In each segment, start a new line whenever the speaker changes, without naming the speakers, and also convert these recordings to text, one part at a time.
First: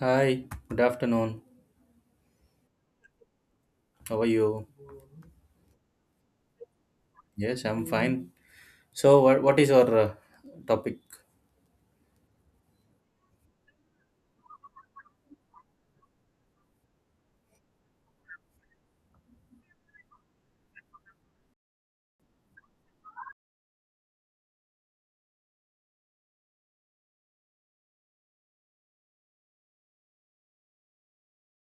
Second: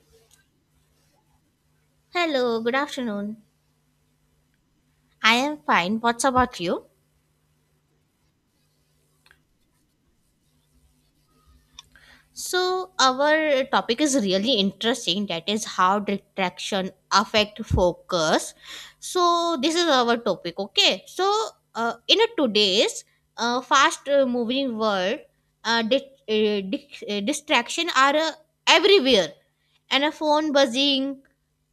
Hi, good afternoon.
Hello, good afternoon.
How are you?
I am fine. What's about you?
Yes, I'm fine. So, what is your topic?
So, our topic is really interesting that is how distraction affect focus. So, this is our topic, okay? So, in a today's fast moving world, distraction are everywhere, and a phone buzzing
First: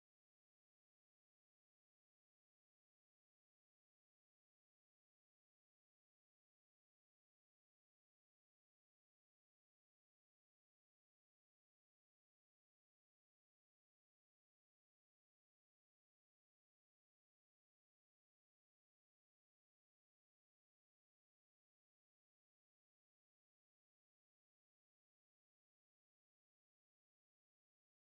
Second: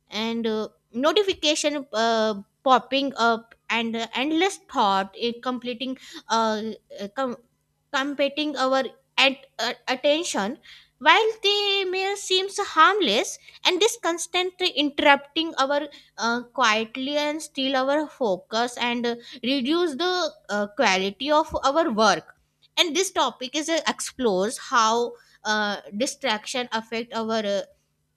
and notification popping up and endless thought in completing uh, uh, com- competing our attention while the mail seems harmless and this constantly interrupting our quietly and steal our focus and reduce the quality of our work. And this topic is explores how distraction affect our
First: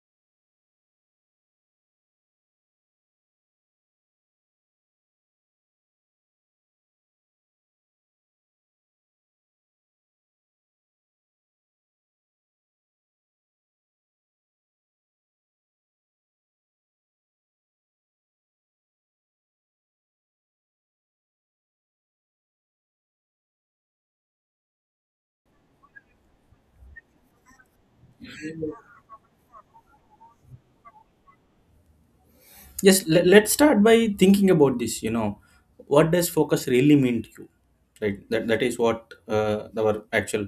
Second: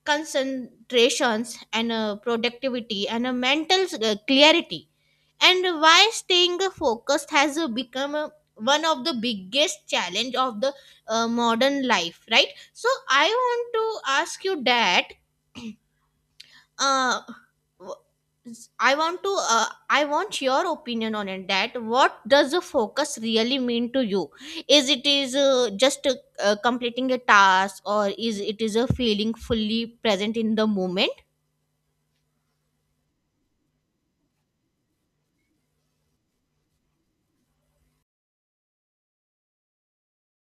concentrations and productivity and mental clarity, and why staying focused has become one of the biggest challenge of the modern life, right? So I want to ask you that uh, w- I want your opinion on it, that what does a focus really mean to you? Is it is just completing a task, or is it is a feeling fully present in the moment?
Yes, let's start by thinking about this. You know, what does focus really mean to you? Right, that is what our actual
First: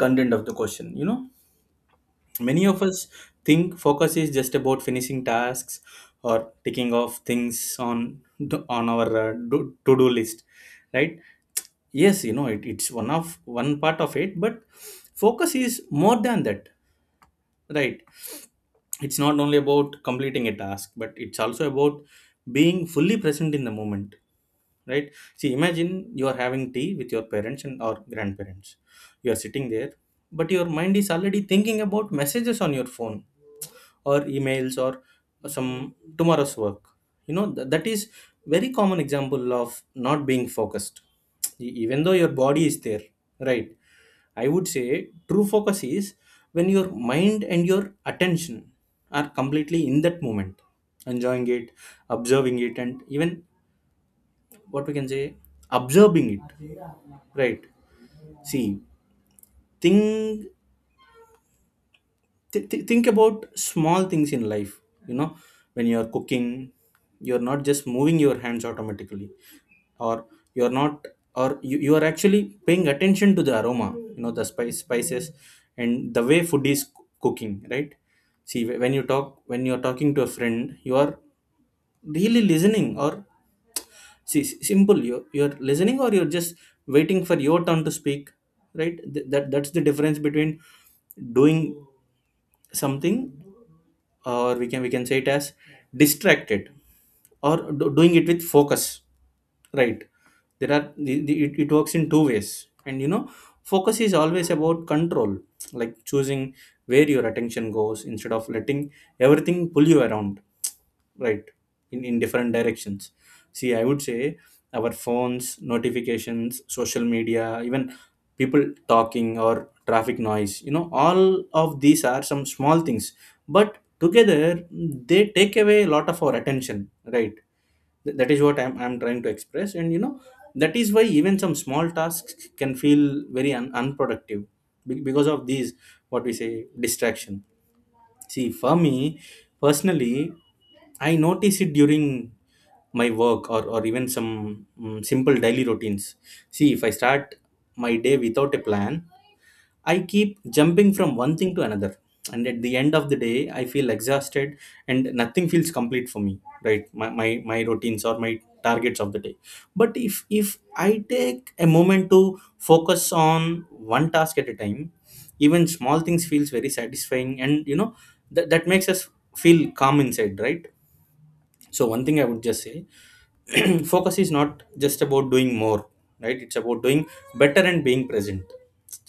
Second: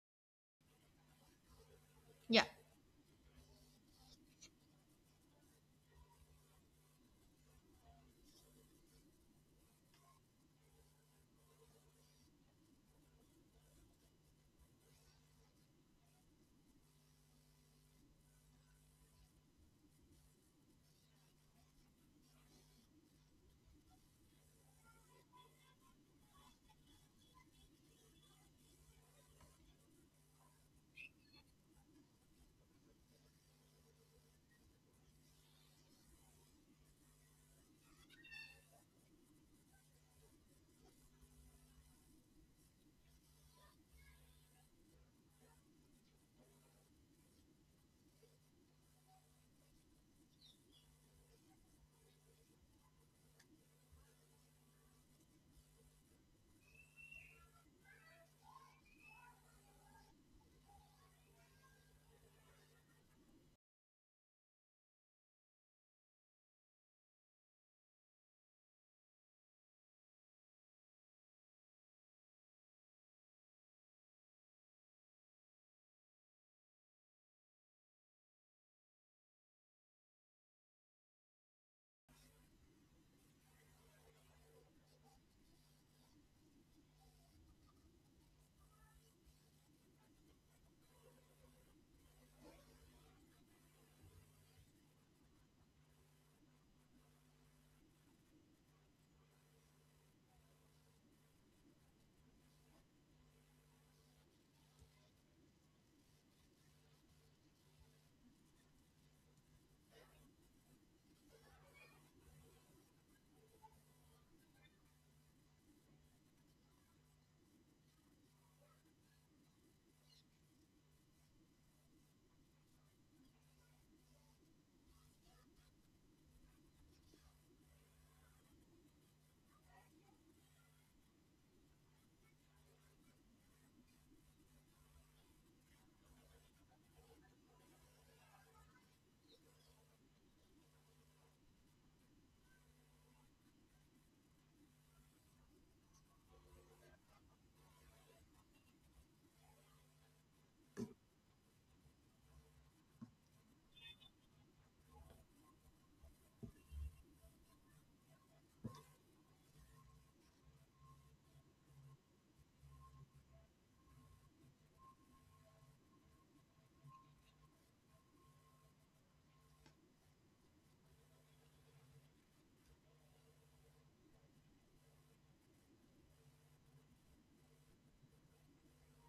content of the question. You know,
Yeah.
many of us think focus is just about finishing tasks or ticking off things on our to-do list, right? Yes, you know, it's one of one part of it, but focus is more than that. Right. It's not only about completing a task, but it's also about being fully present in the moment. Right. See, imagine you are having tea with your parents and or grandparents. You are sitting there, but your mind is already thinking about messages on your phone or emails or some tomorrow's work. You know that is very common example of not being focused, even though your body is there. Right. I would say true focus is when your mind and your attention are completely in that moment, enjoying it, observing it, and even what we can say, observing it. Right? See, think think about small things in life. You know, when you are cooking, you are not just moving your hands automatically, or you're not or you are actually paying attention to the aroma, you know, the spices and the way food is cooking. Right? See, when you're talking to a friend, you are really listening? Or see, simple, you're listening or you're just waiting for your turn to speak. Right? That that's the difference between doing something, or we can say it as distracted, or doing it with focus. Right? There are it works in two ways, and you know, focus is always about control, like choosing where your attention goes instead of letting everything pull you around, right, in different directions. See, I would say our phones, notifications, social media, even people talking or traffic noise, you know, all of these are some small things, but together they take away a lot of our attention. Right? That is what I'm trying to express, and you know, that is why even some small tasks can feel very unproductive. Because of these, what we say, distraction. See, for me, personally, I notice it during my work, or even some simple daily routines. See, if I start my day without a plan, I keep jumping from one thing to another. And at the end of the day, I feel exhausted and nothing feels complete for me, right? My routines or my targets of the day. But if I take a moment to focus on one task at a time, even small things feels very satisfying, and you know, that makes us feel calm inside, right? So one thing I would just say, focus is not just about doing more, right, it's about doing better and being present.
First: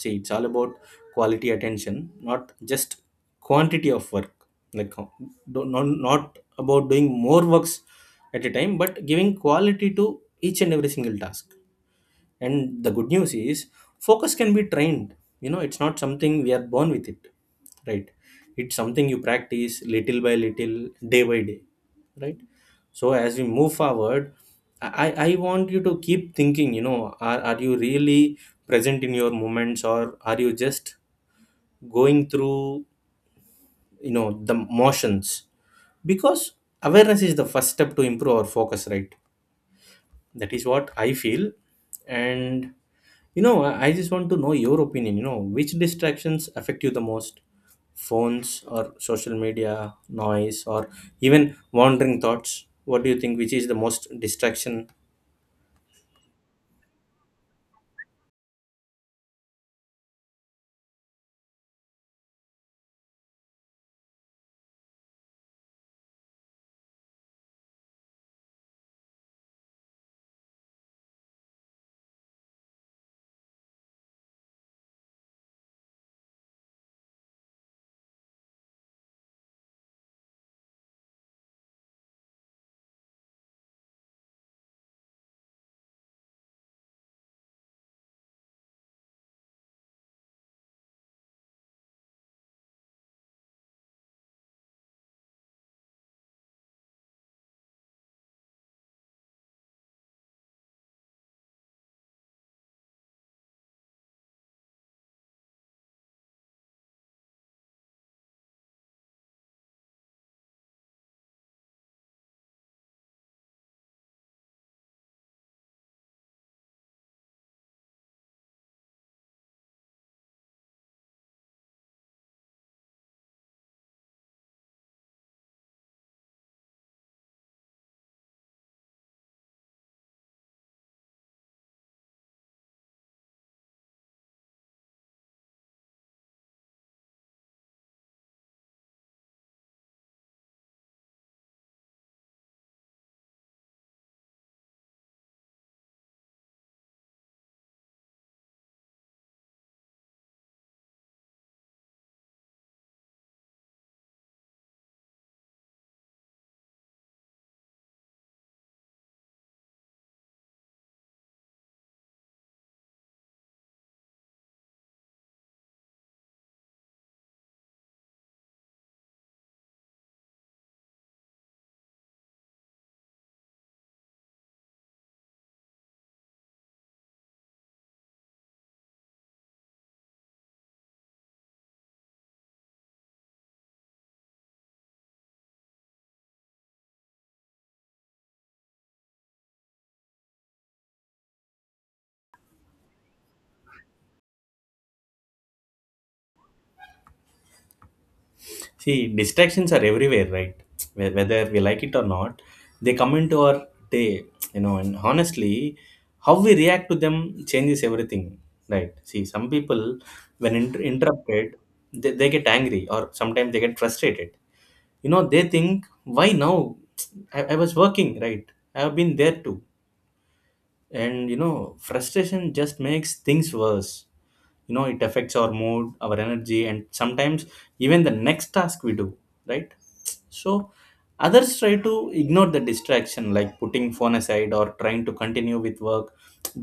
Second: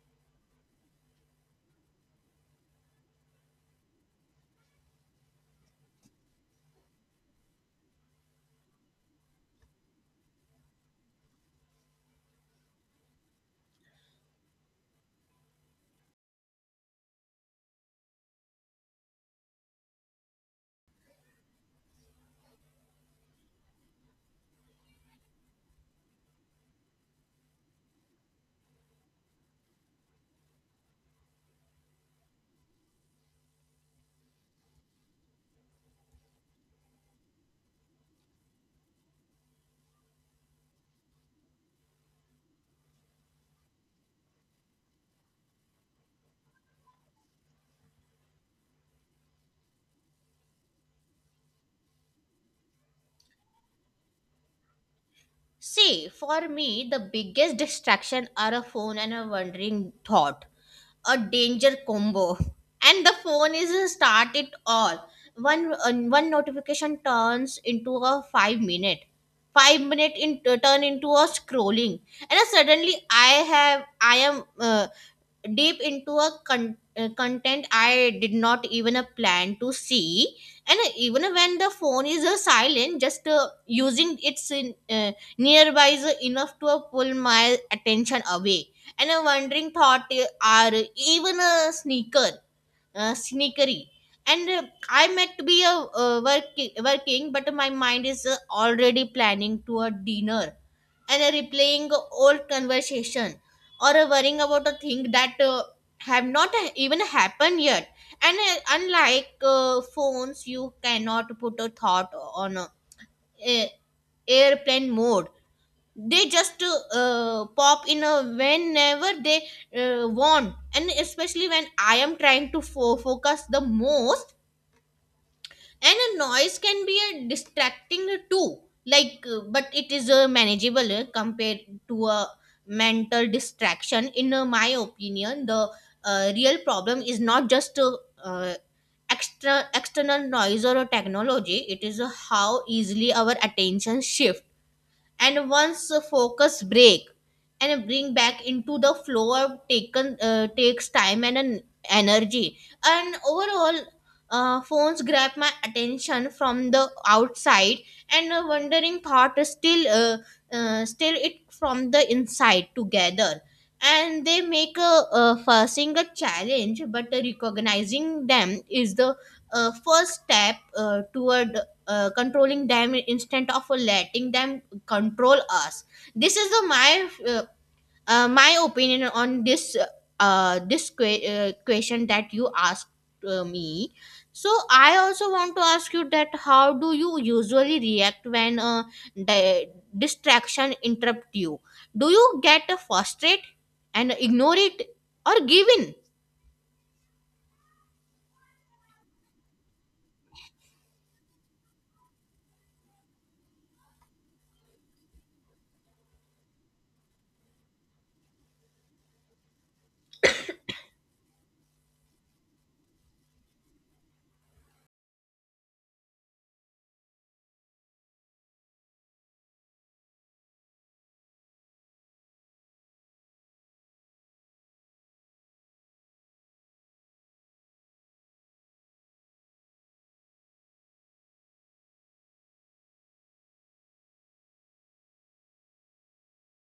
See, it's all about quality attention, not just quantity of work. Like not about doing more works at a time, but giving quality to each and every single task. And the good news is focus can be trained. You know, it's not something we are born with it, right. It's something you practice little by little, day by day. Right. So as we move forward, I want you to keep thinking, you know, are you really present in your moments, or are you just going through, you know, the motions, because awareness is the first step to improve our focus. Right? That is what I feel. And you know, I just want to know your opinion, you know, which distractions affect you the most? Phones or social media, noise, or even wandering thoughts? What do you think, which is the most distraction?
See, for me, the biggest distraction are a phone and a wandering thought, a danger combo. And the phone is a start it all. One notification turns into a 5 minute, 5 minute in, turn into a scrolling, and suddenly I have I am deep into a content I did not even plan to see. And even when the phone is silent, just using its nearby is enough to pull my attention away. And a wandering thought are even a sneaker, sneakery. And I meant to be working, but my mind is already planning to a dinner and replaying old conversation or worrying about a thing that have not even happened yet. And unlike phones, you cannot put a thought on a- airplane mode. They just pop in whenever they want, and especially when I am trying to focus the most. And a noise can be a distracting too, like, but it is a manageable compared to a mental distraction. In my opinion, the real problem is not just uh, extra external noise or a technology. It is how easily our attention shifts, and once the focus break and bring back into the flow of taken takes time and an energy. And overall, phones grab my attention from the outside, and a wandering thought is still it from the inside together, and they make a facing a challenge, but recognizing them is the first step toward controlling them instead of letting them control us. This is the my my opinion on this question that you asked me. So I also want to ask you that, how do you usually react when a di- distraction interrupt you? Do you get frustrated and ignore it, or give in?
See, distractions are everywhere, right? Whether we like it or not, they come into our day, you know. And honestly, how we react to them changes everything, right? See, some people, when interrupted, they get angry, or sometimes they get frustrated. You know, they think, why now? I was working, right? I have been there too, and you know, frustration just makes things worse. You know, it affects our mood, our energy, and sometimes even the next task we do. Right? So others try to ignore the distraction, like putting phone aside or trying to continue with work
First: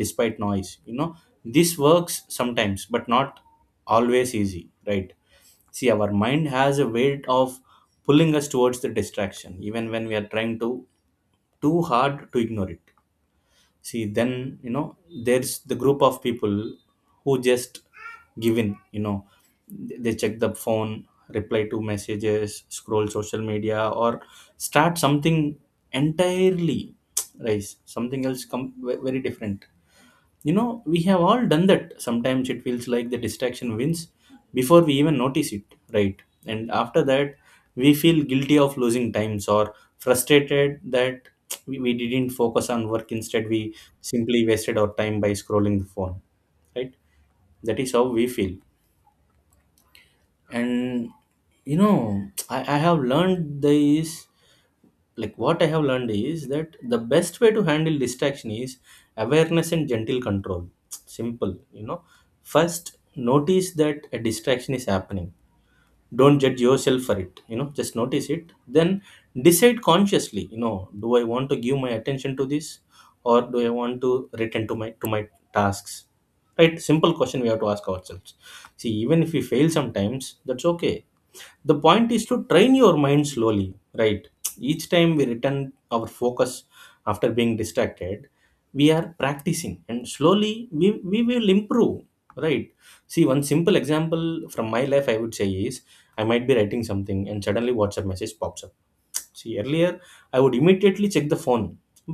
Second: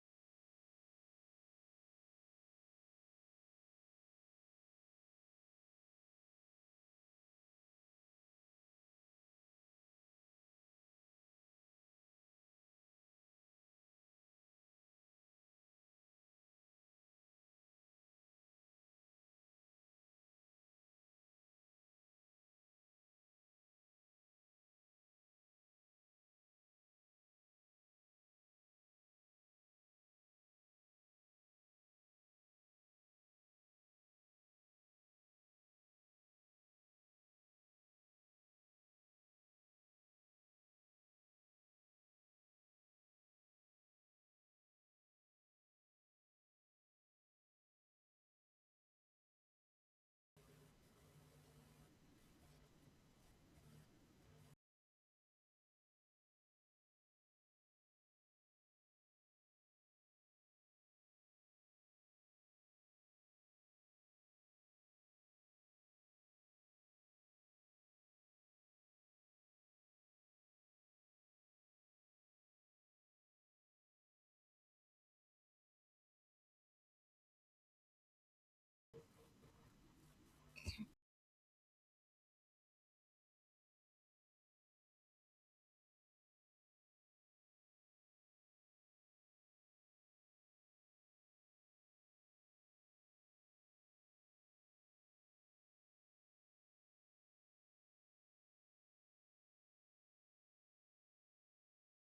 despite noise. You know, this works sometimes but not always easy. Right? See, our mind has a weight of pulling us towards the distraction even when we are trying to too hard to ignore it. See, then, you know, there's the group of people who just give in. You know, they check the phone, reply to messages, scroll social media, or start something entirely right, something else come, very different. You know, we have all done that. Sometimes it feels like the distraction wins before we even notice it. Right? And after that, we feel guilty of losing times, or frustrated that we didn't focus on work, instead we simply wasted our time by scrolling the phone. Right? That is how we feel. And you know, I have learned this. Like what I have learned is that the best way to handle distraction is awareness and gentle control. Simple, you know. First, notice that a distraction is happening. Don't judge yourself for it, you know, just notice it. Then decide consciously, you know, do I want to give my attention to this, or do I want to return to my tasks? Right? Simple question we have to ask ourselves. See, even if we fail sometimes, that's okay. The point is to train your mind slowly. Right. Each time we return our focus after being distracted, we are practicing, and slowly we will improve. Right. See, one simple example from my life I would say is, I might be writing something and suddenly WhatsApp message pops up. See, earlier I would immediately check the phone,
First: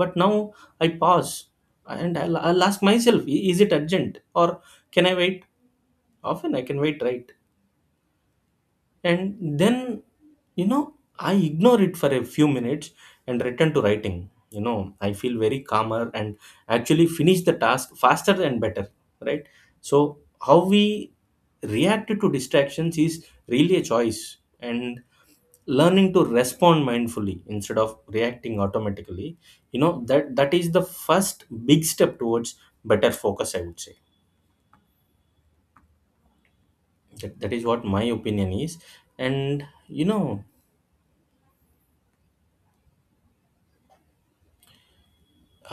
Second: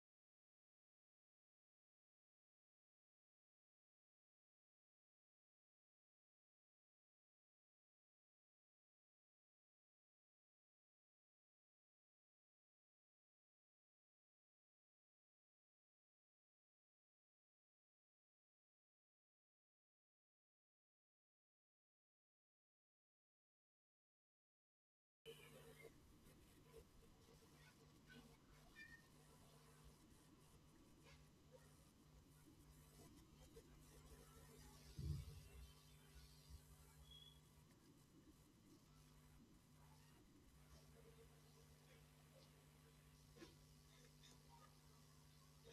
but now I pause and I'll ask myself, "I- "is it urgent, or can I wait?" Often I can wait. Right. And then, you know, I ignore it for a few minutes and return to writing. You know, I feel very calmer and actually finish the task faster and better. Right. So how we react to distractions is really a choice, and learning to respond mindfully instead of reacting automatically, you know, that that is the first big step towards better focus, I would say. That is what my opinion is. And you know,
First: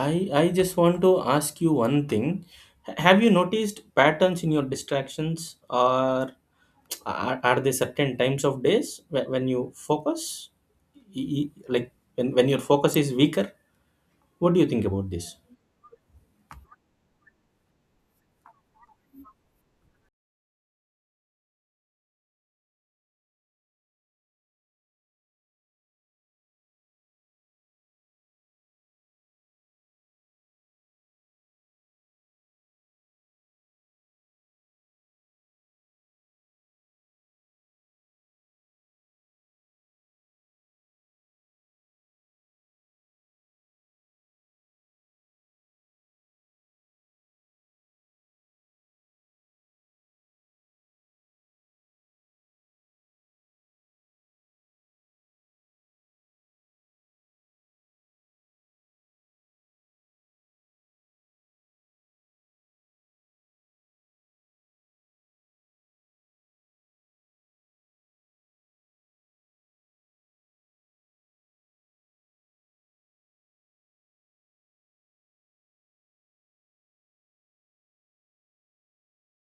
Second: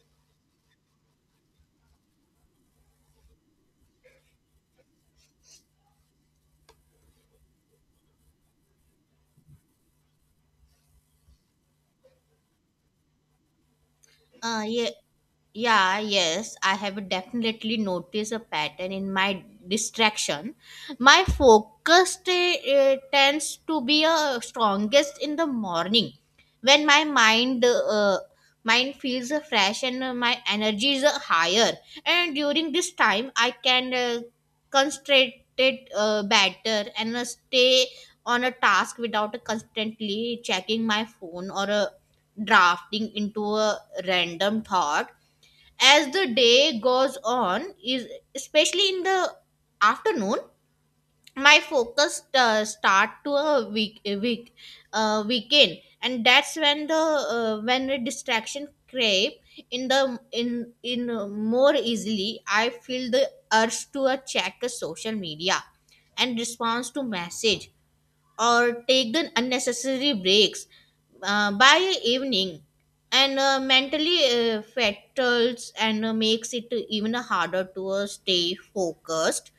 I just want to ask you one thing. Have you noticed patterns in your distractions, or are there certain times of days when you focus, like when your focus is weaker? What do
Uh,
you think
yeah,
about this?
Yeah, yes, I have definitely noticed a pattern in my distraction. My focus tends to be strongest in the morning when my mind feels fresh and my energy is higher. And during this time, I can concentrate it better and stay on a task without constantly checking my phone or drafting into a random thought. As the day goes on, is especially in the afternoon, my focus start to a week weekend, and that's when the distraction crave in the in more easily. I feel the urge to check the social media and response to message, or taken unnecessary breaks by evening, and mentally fatals and makes it even harder to stay focused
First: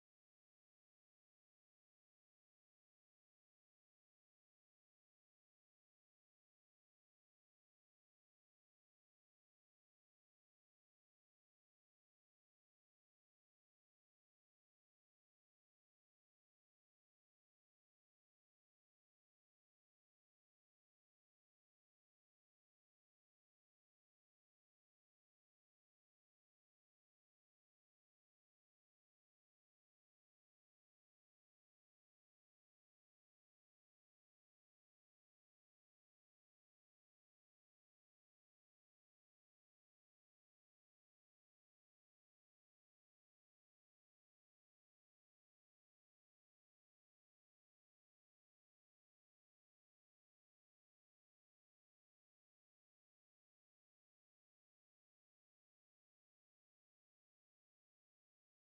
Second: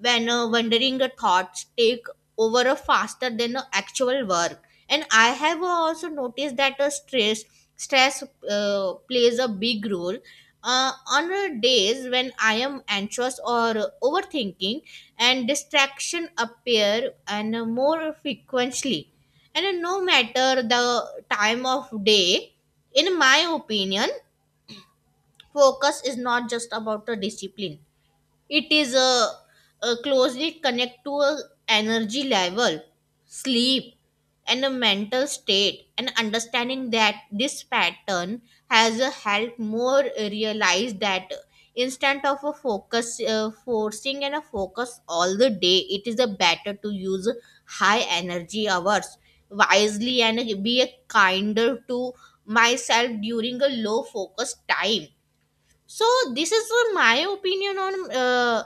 when wandering thoughts take over a faster than the actual work. And I have also noticed that stress plays a big role on days when I am anxious or overthinking, and distraction appear and more frequently, and no matter the time of day. In my opinion, focus is not just about the discipline, it is closely connected to a energy level, sleep, and a mental state. And understanding that this pattern has helped more realize that, instead of a focus forcing and a focus all the day, it is a better to use high energy hours wisely and be a kinder to myself during a low focus time. So this is my opinion on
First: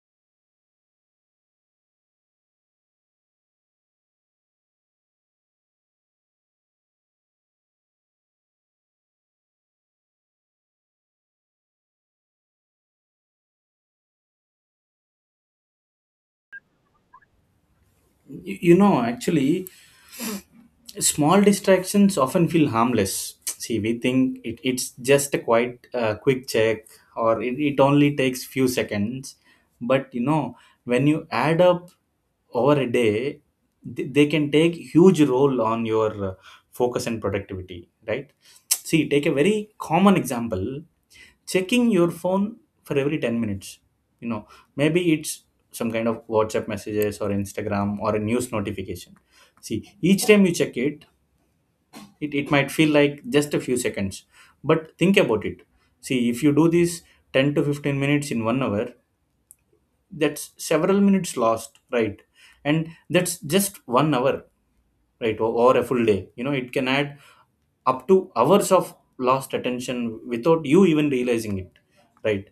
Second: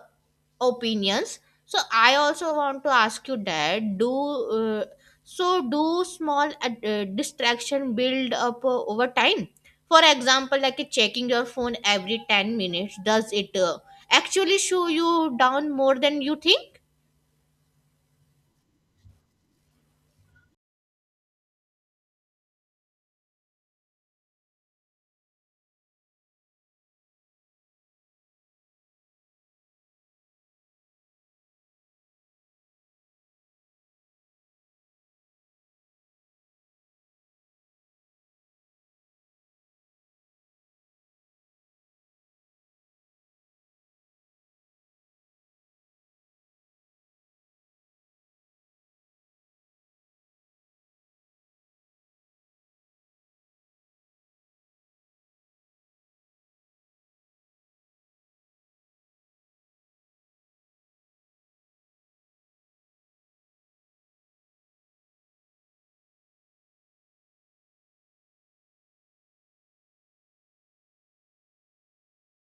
opinions. So I also want to ask you that, do uh, so do small distraction build up over time? For example, like checking your phone every 10 minutes, does it actually show you down more than you think?
You you, know, actually, small distractions often feel harmless. See, we think it's just a quite quick check, or it only takes few seconds. But you know, when you add up over a day, they can take huge role on your focus and productivity. Right? See, take a very common example, checking your phone for every 10 minutes. You know, maybe it's some kind of WhatsApp messages or Instagram or a news notification. See, each time you check it, it might feel like just a few seconds, but think about it. See, if you do this 10 to 15 minutes in 1 hour, that's several minutes lost. Right? And that's just 1 hour. Right? Or a full day, you know, it can add up to hours of lost attention without you even realizing it. Right?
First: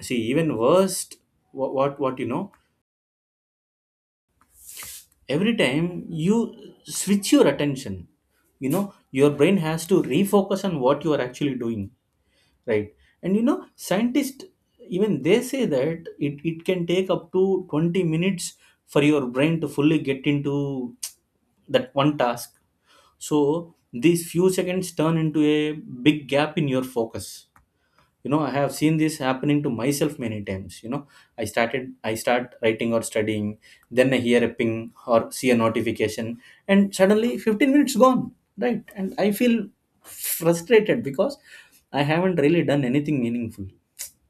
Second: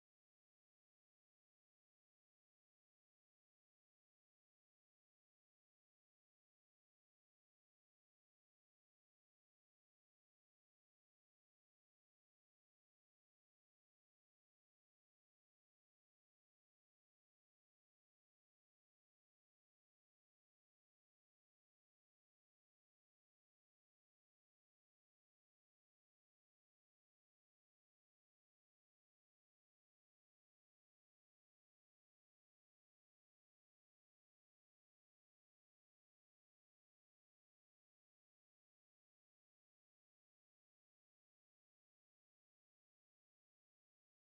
See, even worst, what, you know, every time you switch your attention, you know, your brain has to refocus on what you are actually doing. Right? And you know, scientists even, they say that it can take up to 20 minutes for your brain to fully get into that one task. So these few seconds turn into a big gap in your focus. You know, I have seen this happening to myself many times. You know, I start writing or studying, then I hear a ping or see a notification, and suddenly 15 minutes gone. Right? And I feel frustrated because I haven't really done anything meaningful.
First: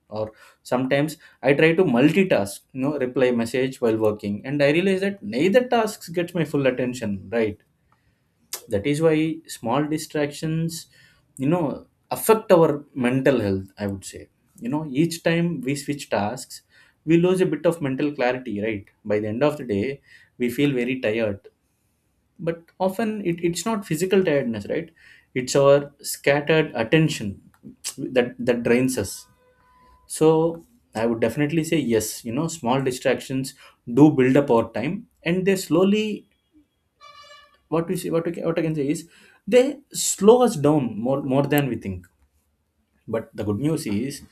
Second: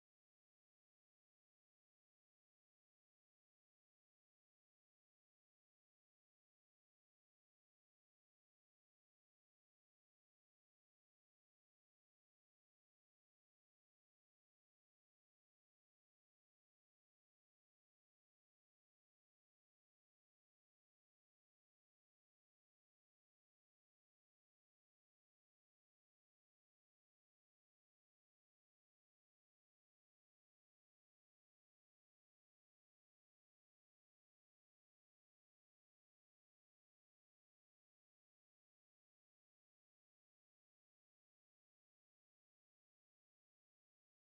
Or sometimes I try to multitask, you know, reply message while working, and I realize that neither tasks gets my full attention. Right? That is why small distractions, you know, affect our mental health, I would say. You know, each time we switch tasks, we lose a bit of mental clarity. Right? By the end of the day, we feel very tired, but often it's not physical tiredness. Right? It's Our scattered attention that drains us. So I would definitely say yes, you know, small distractions do build up over time, and they slowly— what we see, what we can, what I can say is they slow us down more than we think. But the good news is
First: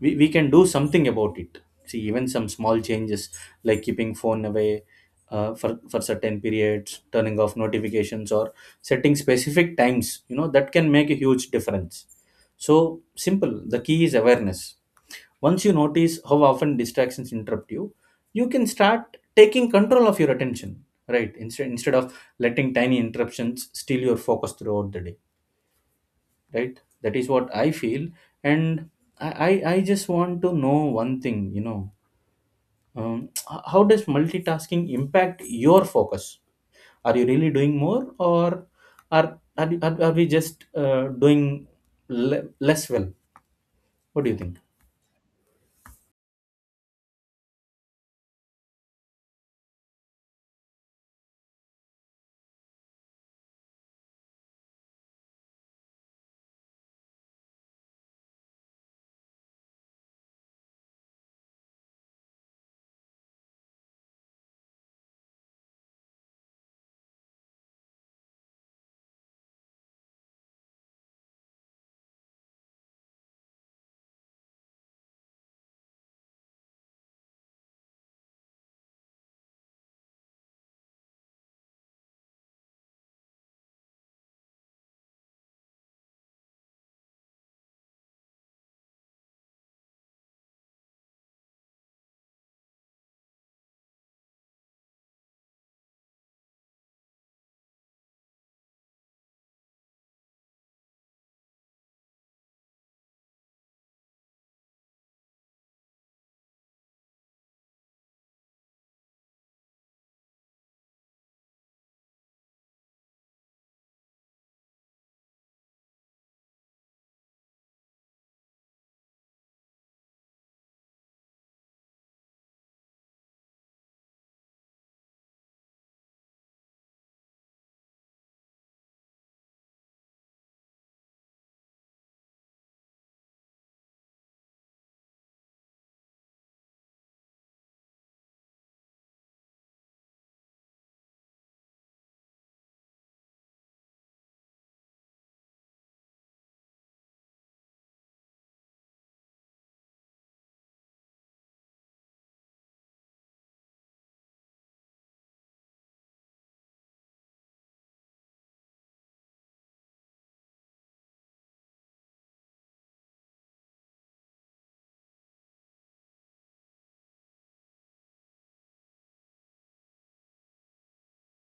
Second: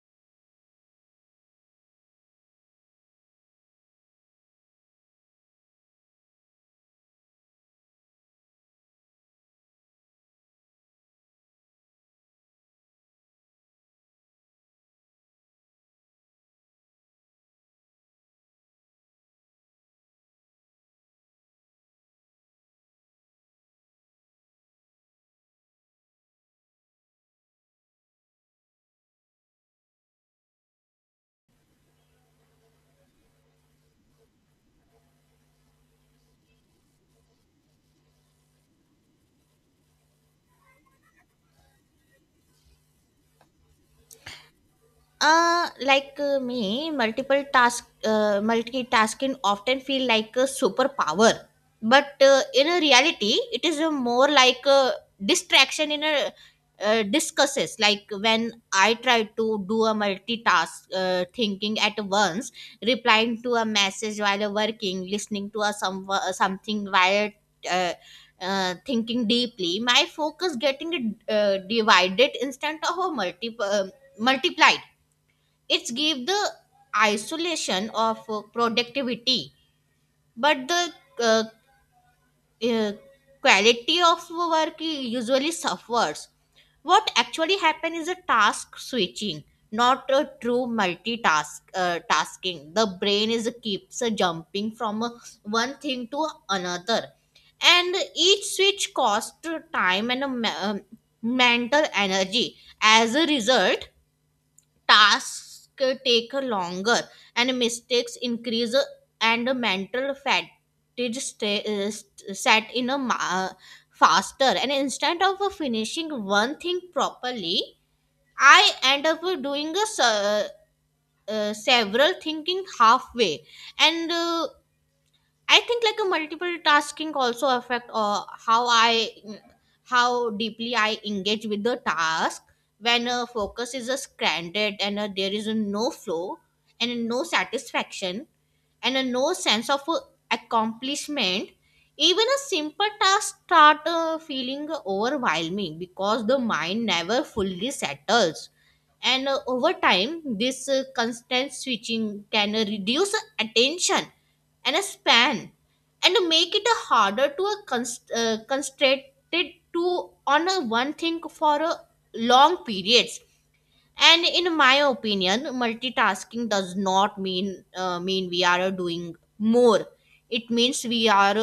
we can do something about it. See, even some small changes like keeping phone away for certain periods, turning off notifications, or setting specific times. You know, that can make a huge difference. So simple. The key is awareness. Once you notice how often distractions interrupt you, you can start taking control of your attention, right? Instead of letting tiny interruptions steal your focus throughout the day, right? That is what I feel. And I, I just want to know one thing, you know, how does multitasking impact your focus? Are you really doing more, or are we just doing less well? What do you think?
Like me, multitasking often feel like a superpower, but in a reality, it is a more like a distraction in a discusses. Like, when I try to do a multitask, thinking at once, replying to a message while working, listening to a some something while. Uh, Thinking deeply, my focus getting divided instead of a multiplied. It's gave the isolation of productivity, but the uh, uh, quality of work usually suffers. What actually happen is a task switching, not a true multitask tasking. The brain is keeps jumping from one thing to another, and each switch costs time and a mental energy. As a result, tasks take longer, and mistakes increase, and mental fatigue stay, set in a faster. And instead of finishing one thing properly, I end up doing a, several thinking halfway. And I think like a multiple tasking also affect how I how deeply I engage with the task. When a focus is a stranded, and there is a no flow and no satisfaction and a no sense of accomplishment, even a simple task start feeling overwhelming because the mind never fully settles. And over time, this constant switching can reduce attention and a span, and to make it a harder to a concentrated to on a one thing for a long periods. And in my opinion, multitasking does not mean we are doing more, it means we are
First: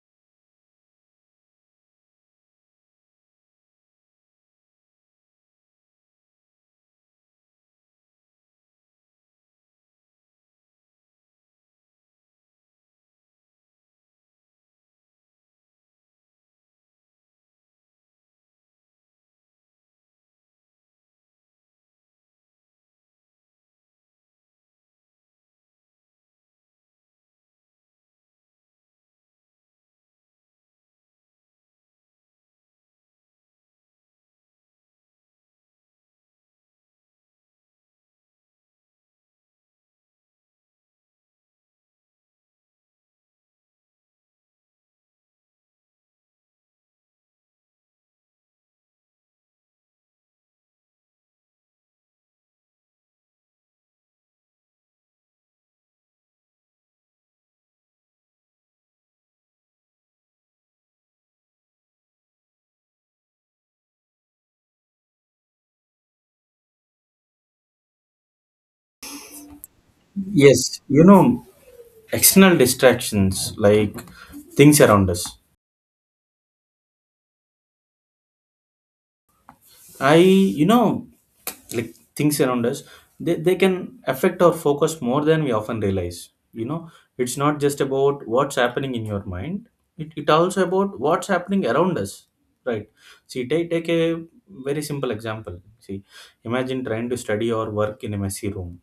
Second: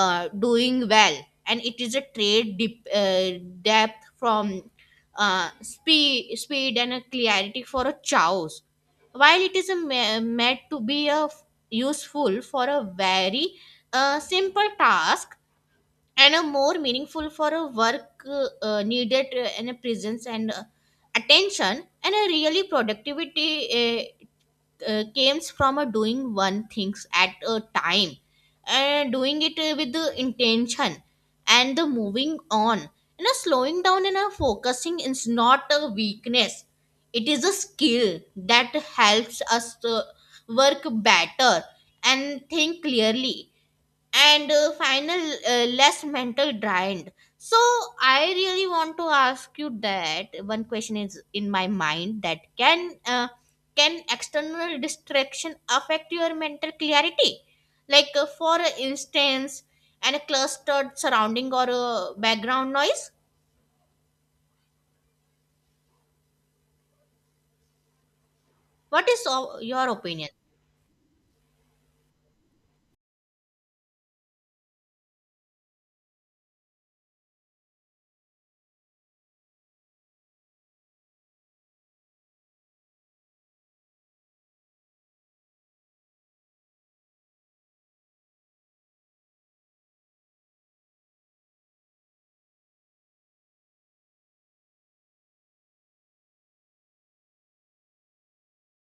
doing well. And it is a trade dip, depth from speed and a clarity for a chows. While it is a meant to be a useful for a very simple task, and a more meaningful for a work needed, and a presence and attention and a really productivity uh, comes from a doing one things at a time and doing it with the intention. And the moving on and a slowing down and a focusing is not a weakness, it is a skill that helps us to work better and think clearly, and final less mental drained. So I really want to ask you that, one question is in my mind, that can external distraction affect your mental clarity, like for instance, and a clustered surrounding or background noise? What is your opinion?
Yes, you know, external distractions like things around us, I you know like things around us, they can affect our focus more than we often realize, you know. It's not just about what's happening in your mind, it also about what's happening around us, right? See, take a very simple example. See, imagine trying to study or work in a messy room,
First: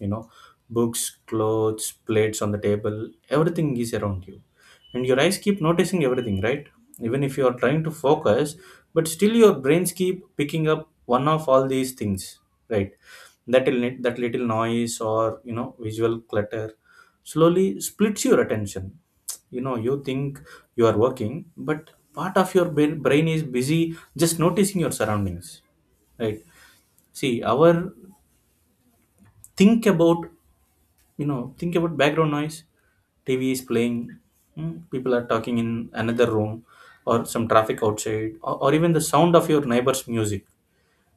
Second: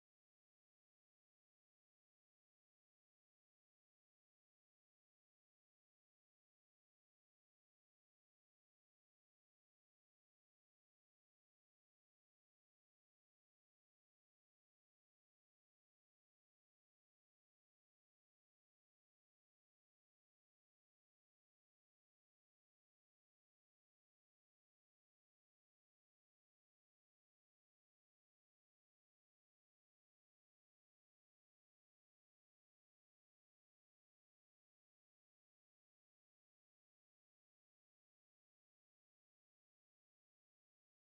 you know, books, clothes, plates on the table, everything is around you, and your eyes keep noticing everything, right? Even if you are trying to focus, but still your brains keep picking up one of all these things, right? That little noise, or, you know, visual clutter, slowly splits your attention. You know, you think you are working, but part of your brain is busy just noticing your surroundings, right? See our— think about, you know, think about background noise. TV is playing, people are talking in another room, or some traffic outside, or even the sound of your neighbor's music,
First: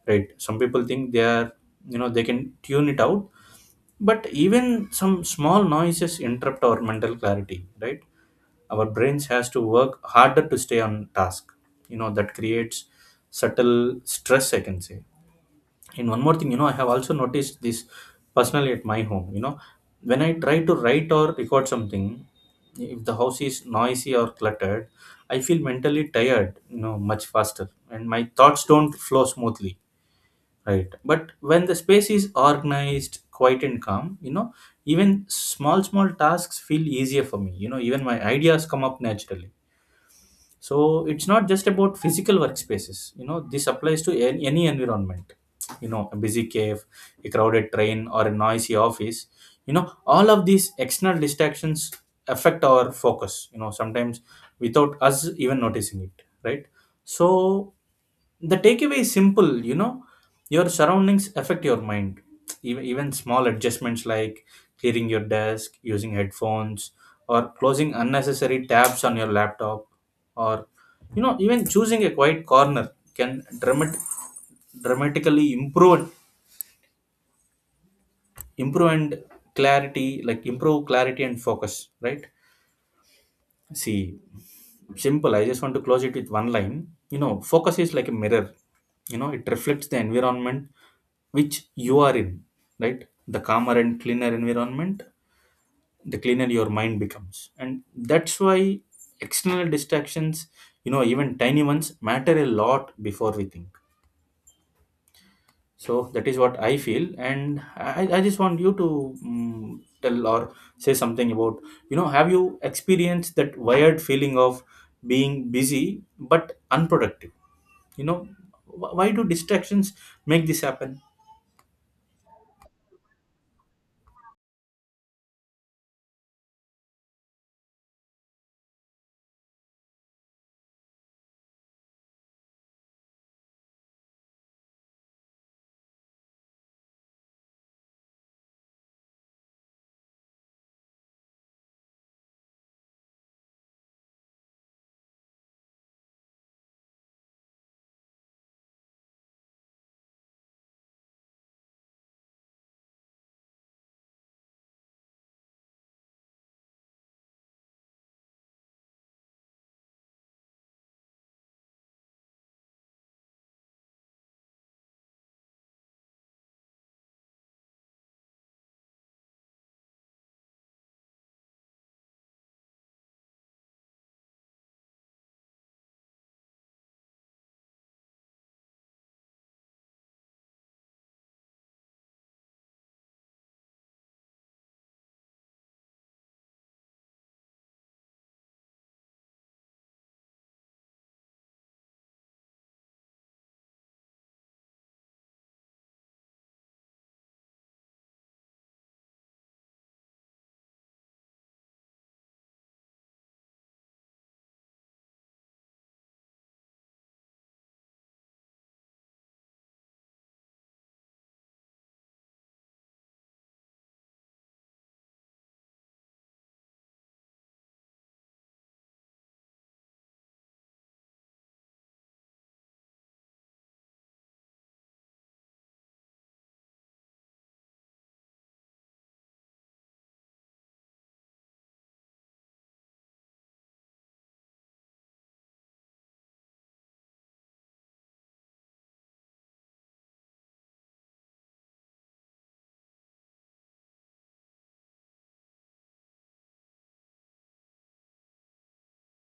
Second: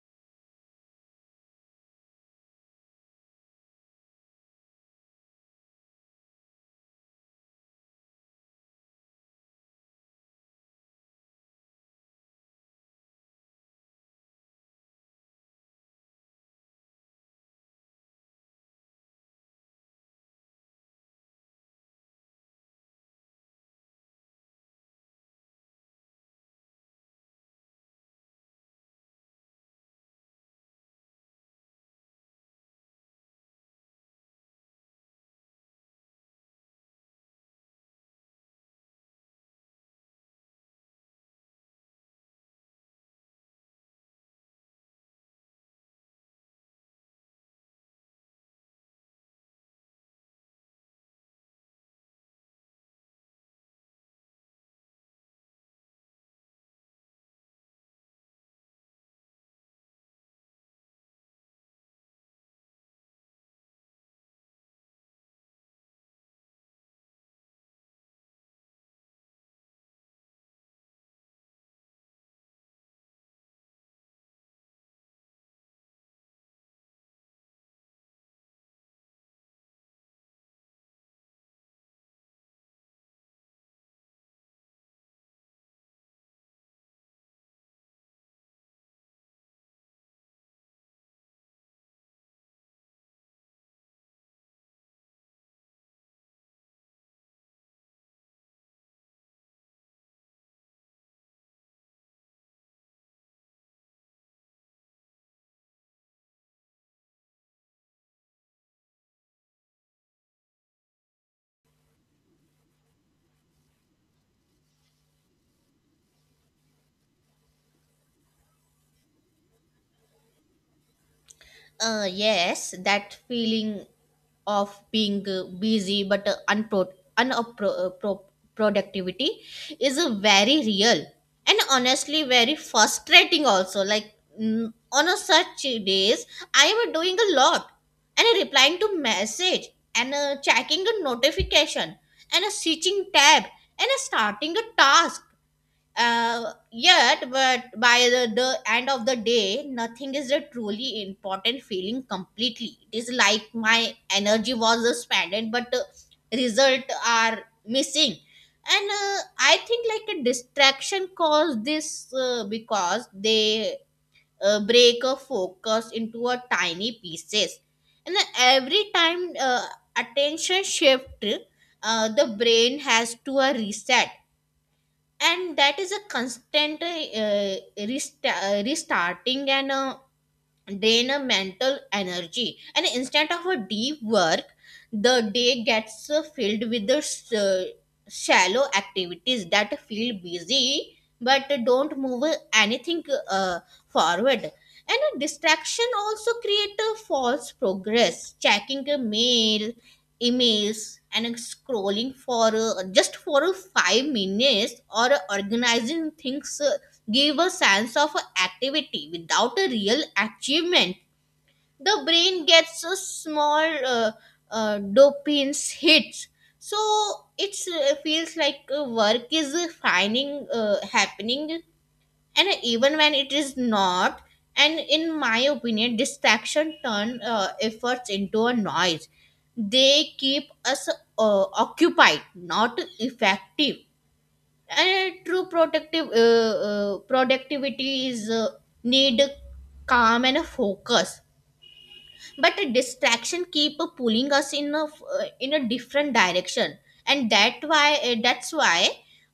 right? Some people think they are, you know, they can tune it out, but even some small noises interrupt our mental clarity, right? Our brains has to work harder to stay on task. You know, that creates subtle stress, I can say. And one more thing, you know, I have also noticed this personally at my home. You know, when I try to write or record something, if the house is noisy or cluttered, I feel mentally tired, you know, much faster, and my thoughts don't flow smoothly, right? But when the space is organized, quiet, and calm, you know, even small, small tasks feel easier for me. You know, even my ideas come up naturally. So it's not just about physical workspaces, you know, this applies to any environment. You know, a busy cave, a crowded train, or a noisy office, you know, all of these external distractions affect our focus, you know, sometimes without us even noticing it, right? So the takeaway is simple, you know, your surroundings affect your mind. Even small adjustments like clearing your desk, using headphones, or closing unnecessary tabs on your laptop, or, you know, even choosing a quiet corner can dramatically improve and improve clarity and focus, right? See, simple. I just want to close it with one line. You know, focus is like a mirror. You know, it reflects the environment which you are in, right? The calmer and cleaner environment, the cleaner your mind becomes. And that's why external distractions, you know, even tiny ones matter a lot before we think. So that is what I feel, and I just want you to tell or say something about, you know, have you experienced that wired feeling of being busy but unproductive? You know, why do distractions make this happen?
Yes, that feeling of being busy but unpro- uh, pro- productivity is a very real and honestly very frustrating also, like, on a such days, I am doing a lot, and replying to message, and checking the notification, and switching tab, and starting a task yet. But by the end of the day, nothing is a truly important feeling completely. It is like my energy was spent but result are missing. And I think like a distraction cause this because they break a focus into a tiny pieces. And every time attention shift, the brain has to a reset, and that is a constant restarting, and drain a mental energy. And instead of a deep work, the day gets filled with the shallow activities that feel busy but don't move anything uh, forward. And a distraction also create a false progress, checking a mail emails and scrolling for just for 5 minutes, or organizing things, give a sense of activity without a real achievement. The brain gets a small uh, dopamine hits, so it feels like work is finding happening, and even when it is not. And in my opinion, distraction turn efforts into a noise. They keep us occupied, not effective. And true protective productivity is need calm and focus, but the distraction keep pulling us in a different direction. And that why uh, that's why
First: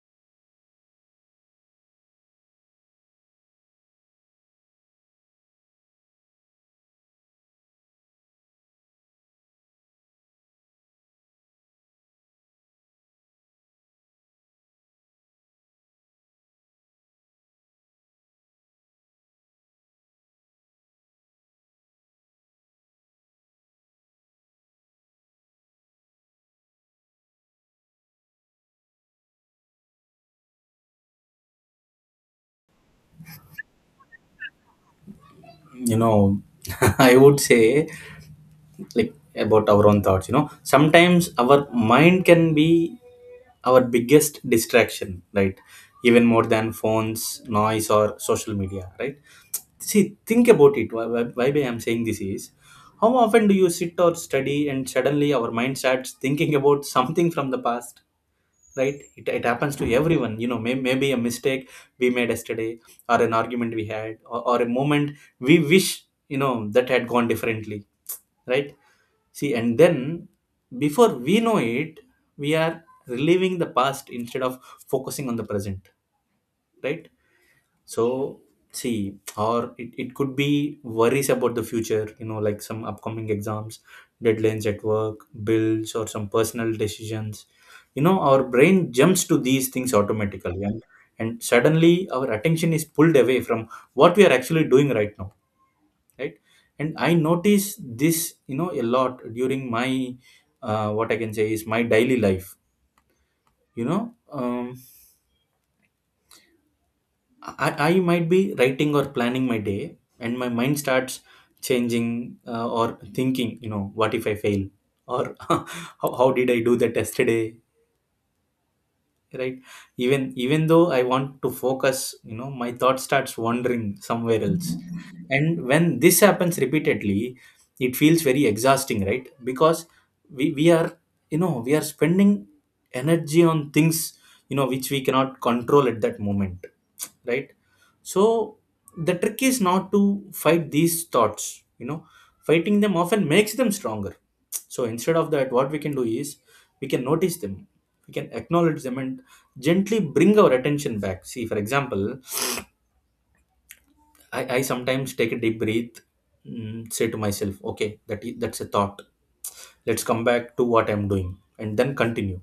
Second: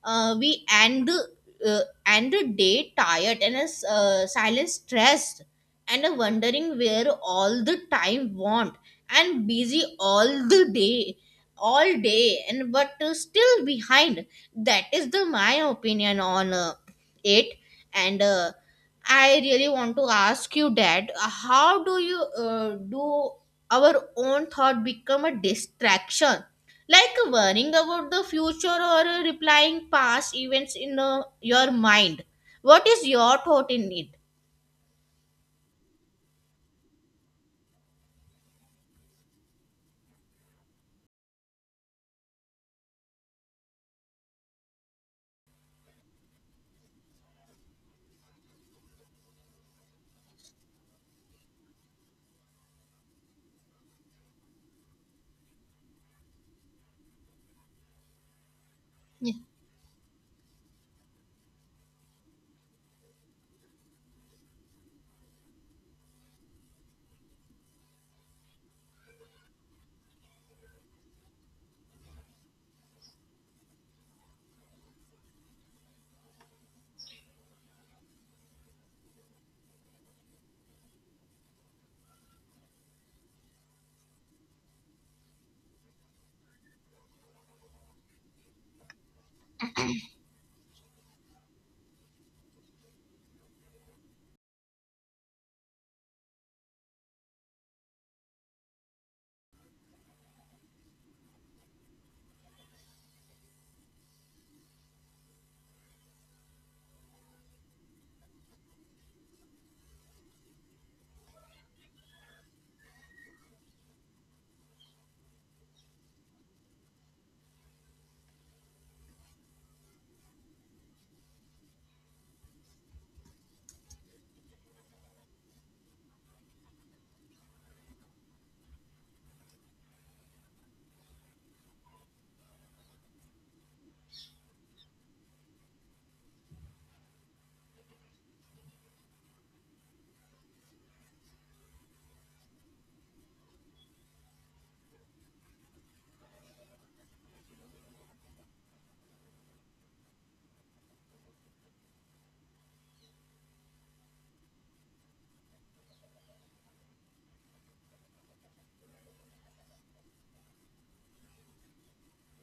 uh, we uh, end the day tired and as silent stressed, and wondering where all the time want, and busy all the day and but still behind. That is the my opinion on it. And I really want to ask you that, how do our own thought become a distraction? Like worrying about the future or replying past events in your mind. What is your thought in it?
You know, I would say like about our own thoughts. You know, sometimes our mind can be our biggest distraction, right? Even more than phones, noise, or social media, right? See, think about it. Why I'm saying this is, how often do you sit or study, and suddenly our mind starts thinking about something from the past, right? It,
Yeah,
it happens to everyone. You know, maybe a mistake we made yesterday, or an argument we had, or a moment we wish, you know, that had gone differently, right? See, and then before we know it, we are reliving the past instead of focusing on the present, right? So see, or it could be worries about the future, you know, like some upcoming exams, deadlines at work, bills, or some personal decisions. You know, our brain jumps to these things automatically, and suddenly our attention is pulled away from what we are actually doing right now, right? And I notice this, you know, a lot during my what I can say is my daily life. You know, I might be writing or planning my day, and my mind starts changing or thinking, you know, what if I fail, or how did I do that yesterday, right? Even though I want to focus, you know, my thought starts wandering somewhere else, and when this happens repeatedly, it feels very exhausting, right? Because we are, you know, we are spending energy on things, you know, which we cannot control at that moment, right? So the trick is not to fight these thoughts. You know, fighting them often makes them stronger. So instead of that, what we can do is we can notice them, we can acknowledge them, and gently bring our attention back. See, for example, I sometimes take a deep breath, say to myself, okay, that's a thought. Let's come back to what I'm doing and then continue.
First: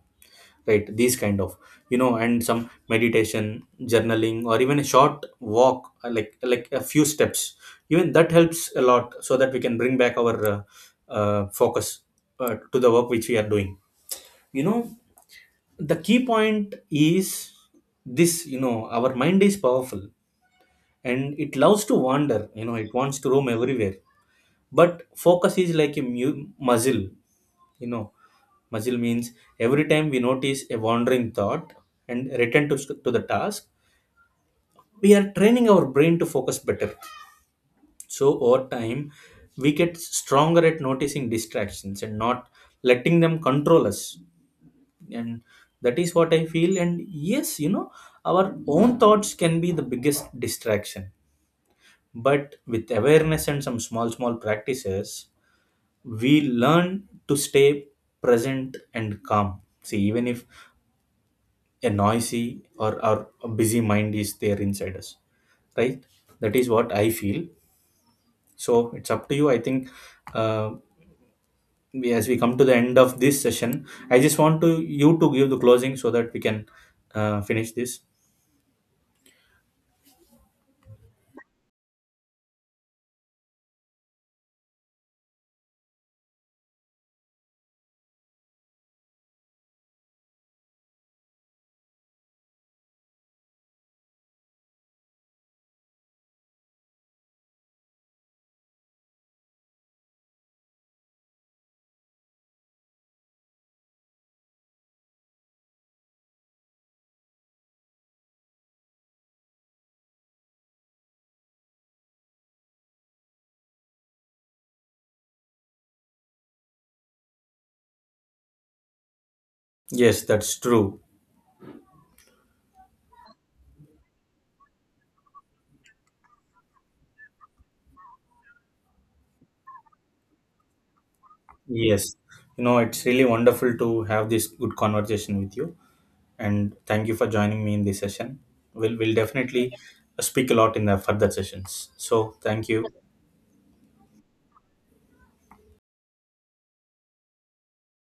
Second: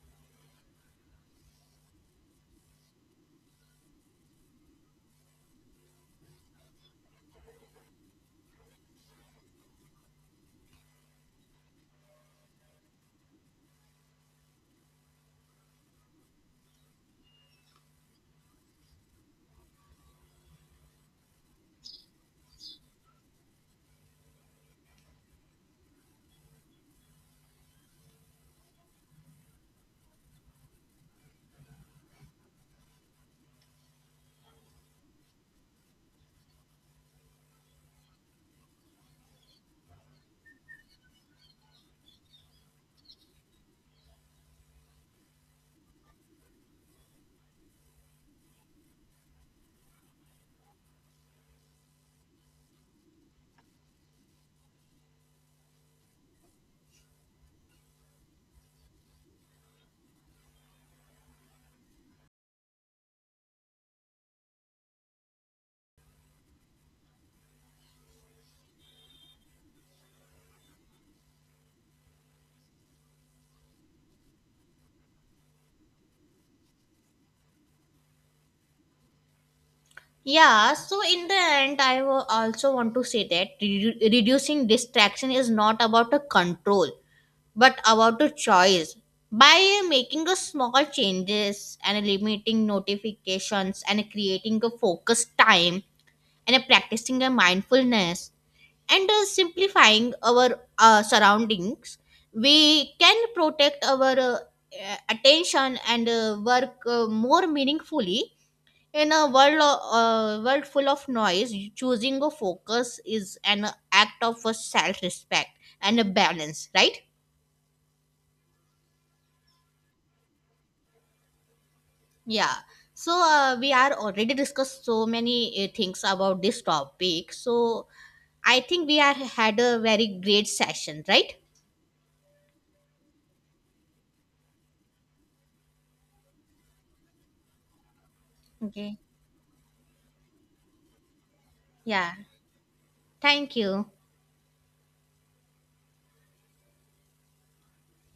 Right, these kind of, you know, and some meditation, journaling, or even a short walk, like a few steps. Even that helps a lot, so that we can bring back our focus to the work which we are doing. You know, the key point is this. You know, our mind is powerful, and it loves to wander. You know, it wants to roam everywhere, but focus is like a muzzle. You know, muzzle means every time we notice a wandering thought and return to the task, we are training our brain to focus better. So over time, we get stronger at noticing distractions and not letting them control us. And that is what I feel. And yes, you know, our own thoughts can be the biggest distraction, but with awareness and some small, small practices, we learn to stay present and calm. See, even if a noisy, or a busy mind is there inside us, right? That is what I feel. So it's up to you. I think, uh, we, as we come to the end of this session, I just want to you to give the closing so that we can finish this.
yeah, so in the end, I also want to say that reducing distraction is not about a control, but about the choice. By making a small changes and eliminating notifications and creating a focused time and practicing a mindfulness and simplifying our surroundings, we can protect our attention and work more meaningfully. In a world world full of noise, choosing a focus is an act of self respect and a balance, right?
Yes, that's true.
Yeah. So we are already discussed so many things about this topic. So I think we are had a very great session, right?
Yes. You know, it's really wonderful to have this good conversation with you. And thank you for joining me in this session.
Okay.
We'll definitely speak a lot in the further sessions.
Yeah.
So, thank you.
Thank you.